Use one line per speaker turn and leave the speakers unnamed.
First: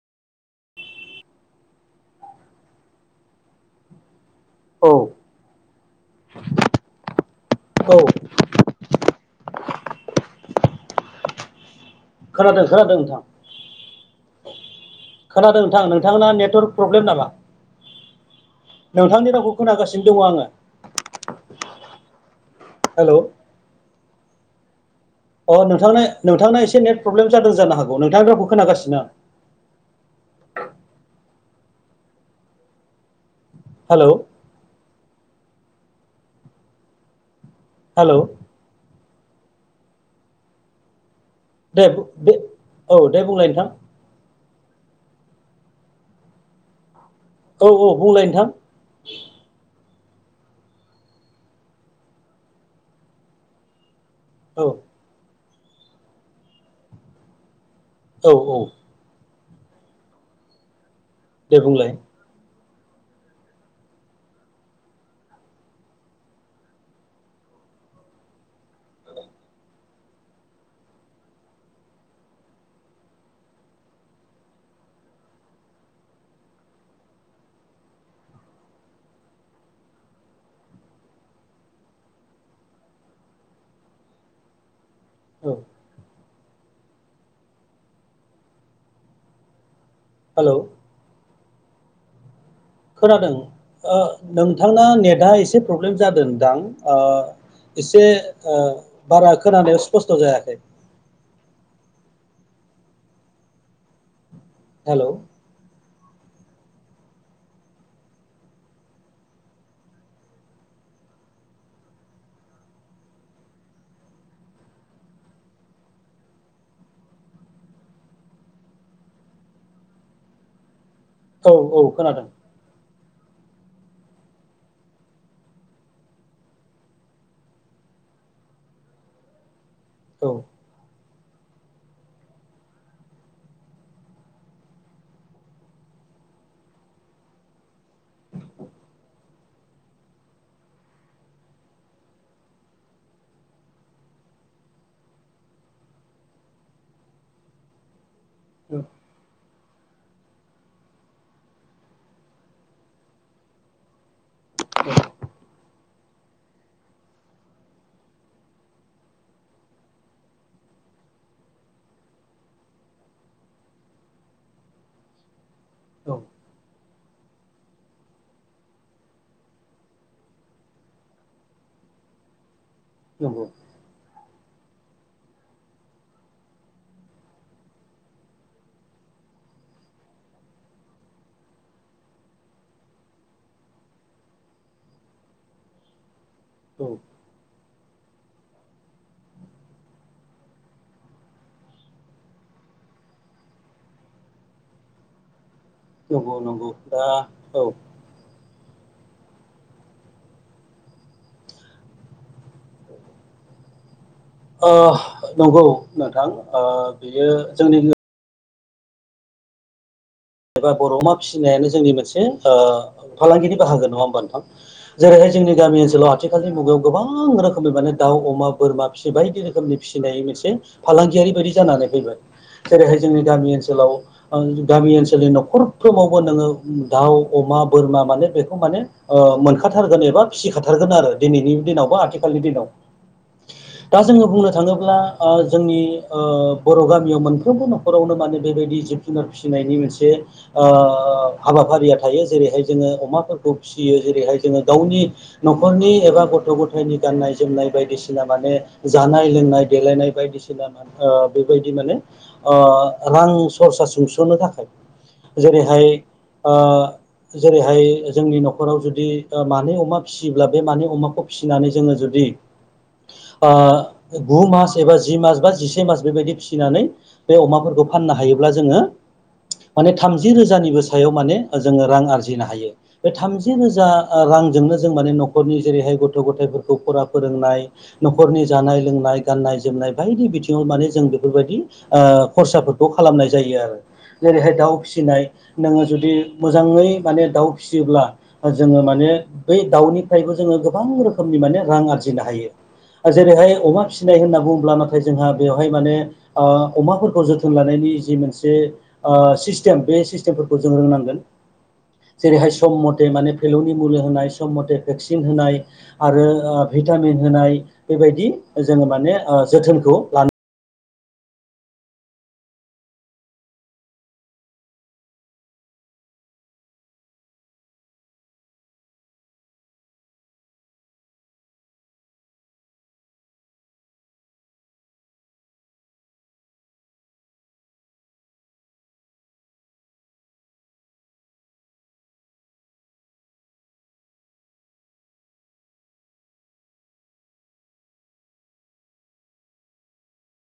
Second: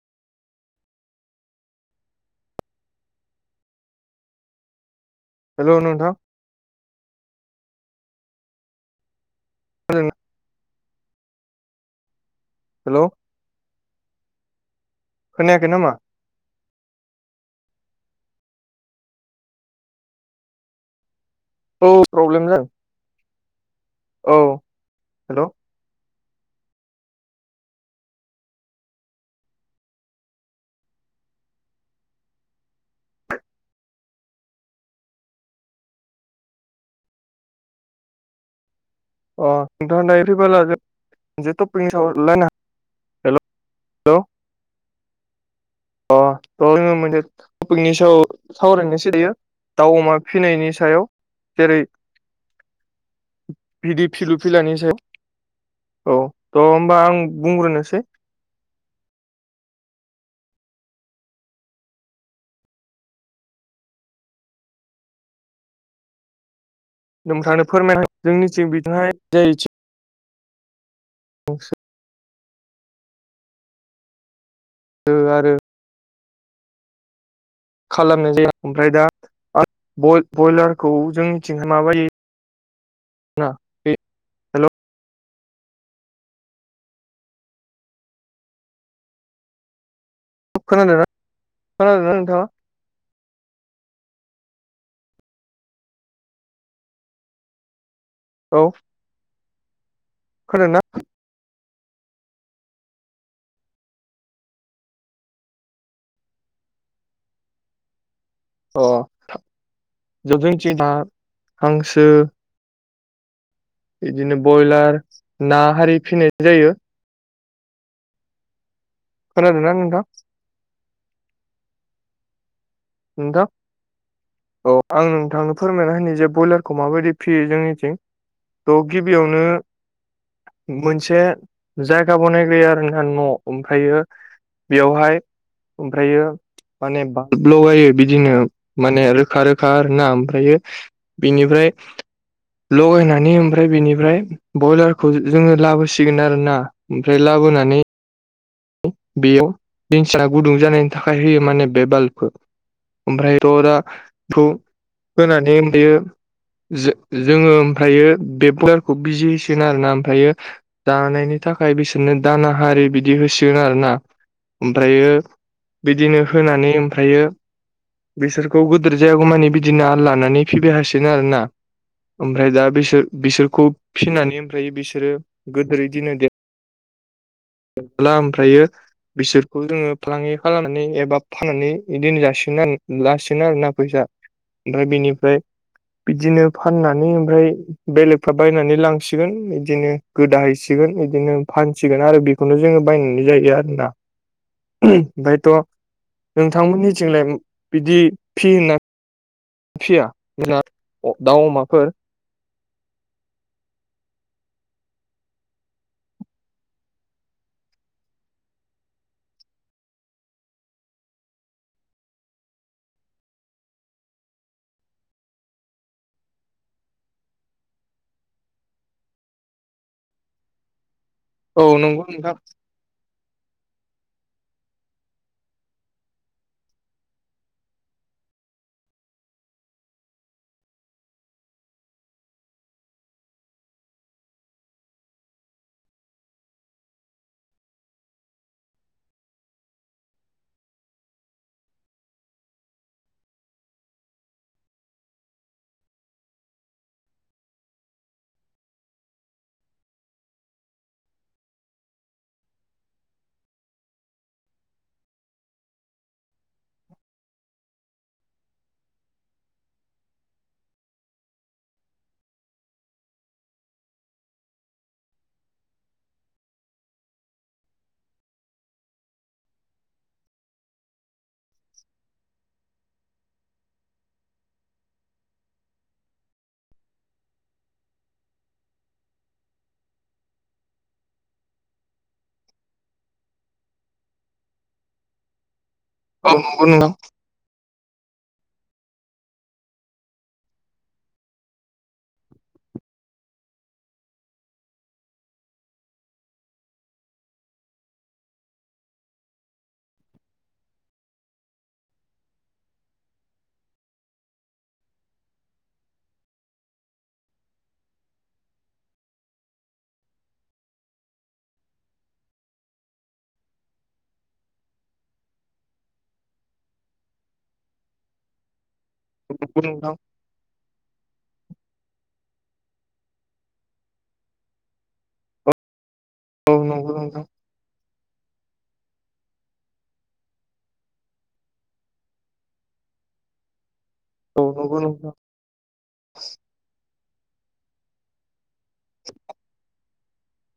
औ
हेलौ नोंथां
खोनादों
हेलौ
खोनादों खोनादों
हेल'
नोंथां खोनादों
खोनायाखै
नोंथां
नामा
नोंथांमोना नेटवर्क प्रब्लेम नामा नोंथांनि रावखौ खोनागासिनो दङ आङो
औ प्रब्लेम जा
हेलौ
औ
अ नोंथांनो नोंथांना एसे नेट प्रब्लेम जादों जानो हागौ नोंथांनि रावखौ खोनागासिनो आं हेलौ हेलौ
[unintelligible] जिथु
दे
प्रिट हब
दे
उलाय ना
औ दे
हेल'
बुंलाय नोंथां
लौ अ जोङो मोनसे
औ औ
टपिकनि सायाव
बुंलाय नोंथां
सावरायनोसै दायो दाउ अमा फिसिनायनि सायाव जेरै भिदि फिलु
औ
फिलानि सायाव औ थ' होमबा आं बुंग्रोनोस
औ औ दे बुंलाय
नोंथांनो फोरमायन जोंनिथिं बिहाय जाय ओ आरो खालामनाय जायो ओमफ्राय दा आरो ब-बयलारखौ जोंनिथिं माबायदि [unintelligible]
औ हेलौ
खोनादोंना खोनादोंना नोंथाङा
खोनादों ओ नोंथांना नेटआ एसे प्रब्लेम जादोंदां ओ एसे ओ
औ
बारा खोनानायाव स्पस्थ' जायाखै
खोनादोंना
हेलौ
अ [unintelligible] हांसो बिदिनो बयलार ना हारि फिनाय जायो खोनादोंना नोंथां
औ औ खोनादों
नोंथां औ आं नोंथांनो फोरमायना होनि जे बयलारखौ माबायदि फियो जोंनिथिं द गिबियावनो
औ
मोन मोनसे जायगा बनायबाय आरो नोंथां न'आव ओमफ्रायो बेयावहाय ओमफ्रायो माने बा लगायो बिदिनो माने रोखा रोख खा आरोना ओमफ्रायो बिनिफ्राय लगायनानै ओमफ्राय बेनिफ्राय बयलारखौ जोङो लाबोसिगोन आरोना ओमफ्राय लाब लाबोनानै
औ
बेयाव बेंसिदा गुदुं जानायनि थाखाय होयो माने बे बाल्बखौ ओमफ्राय ररा थु होनानै ओमफ्रायो जो-जोङो ओमफ्रायो बे बयलारखौ बिजि होसिगोन आरोना ओमफ्रायो जानाय नि थाखाय बिसोरनो दाना हारि बिदि होसि गोन आरोना ओमफ्रायो
औ
बिदिनो होनानै ओमफ्रायो बिसोरखौ गोदोर जायागौमानि बिदिना आल लानानै फिबाय थासिगोन आरोना ओमफ्राय दा बिसोर
नंगौ
बिसोरखौ फिनानै ओमफ्राय बिसोरो गोदोरै दिनो दे माब्ला ओमफ्रायो बिसोरखौ जोङो फालांगि खालामनानै एबा फाननानै इदिनो जासिगोन आरो लासिगोन आरोना फैसा ओमफ्राय बेनिफ्राय बिदिनो
औ
फाननानै ओमफ्राय बेलेगफ्रा बायनानै लांसिगोन इदिनो गोदाहैसिगोन इदिनो फानसिगोन आरो बे बेखौनो जोङो बायनानै जायो आरोना ओमफ्रायथ
नंगौ नंगौ
नोंथांमोननि
दा
थिंलाय
औ
बिदि फि गोनना फिया जोंना दाउ अमाफोर
ओ नंगौ नोंथां बियो जोंनि एबा बर अमा फिसिनायानो जोंनि मोनसे ओ फालांगिनि बाहागो नङा होमबा नोंथां जेरैहाय जोंनि गामि ओनसोलाव आथिखालनि मुगायाव गोबां रोखोमनि माने दाउ बोरमा फिसि बायदि रोखोमनि फिसिनाय मोनसे फालांगियारि बायदि
औ
जानानै
नंगौ
फैबाय
नोंथां
जेरैहाय जोंनि गामि ओनसोलाव गामि ओनसोल जोंनि नखरफ्रोमावबो नोङो दाउ अमा बोरमा माने बेखौ माने मोनखाथारगोन बा फिसिखाथारगोन आरो दिनैनि दिनाव बा आथिखालनि दिनाव दा जोङो बुंनो थाङोब्ला आ जोंनि ओ बर गामियाव मोनफ्रोमबो नखरावनो माने बेबायदि जिब जुनार फिसिनायनि मोनसे आ हाबाफारिया थायो जेरैहाय जोङो अमाफोरखौ फिसियो जेरैहाय जोङो गावनि न'खरनि एबा गथ गथायनि गाननाय जोमनाय बायदिसिना माने जानाय लोंनाय देलायनाय बायदिसिना ओ बेबायदि माने ओ रां सरसा सुंसनो थाखाय जेरैहाय ओ जेरैहाय जोंनि नखराव जुदि मानै अमा फिसियोब्ला बे मानै अमाखौ फिसिनानै जोङो जुदि दि ओ गु मास एबा जि मास बा जिसे मास बेबायदि फिसिनानै बे अमाफोरखौ फाननो हायोब्ला जोङो माने थामजि रोजानिबो सायाव माने जोङो रां आरजिनो हायो बे थामजि रोजा रां जोंनो जों माने नखरनि जेरैहाय गथ गफोरखौ फरा फोरोंनाय नखरनि जानाय लोंनाय गाननाय नाय जोमनाय बायदि बिथिङाव माने जों बेफोरबायदि खरसाफोरखौ खालामनाय जायो आरो जेरैहाय दाउ फिसिनाय नोङो जुदि
औ नंगौ
मोजाङै
नोंथां
माने दाउ फिसियोब्ला जोङो माने बै दाउनिफ्रायबो जोङो गोबां रोखोमनि माने रां आरजिनो हायो जेरैहाय अमा फिसिनाय होनना बुङोब्ला नाथाय जोंहा बेवहाय माने अमाफोरखौ जोथोन लानायनि मोनसे सिस्टेम बे सिस्टेमफोरखौ जों रोंनांगोन जेरैहाय सम मथे माने फेलौनि मुुलि होनाय सम मथे भेक्सिन होनाय आरो भिटामिन होनाय बेबायदि जोङो माने जोथोनखौ लानो
नंगौ नोंथां औ नंगौ नंगौ औ नंगौ नोंथां [inaudible]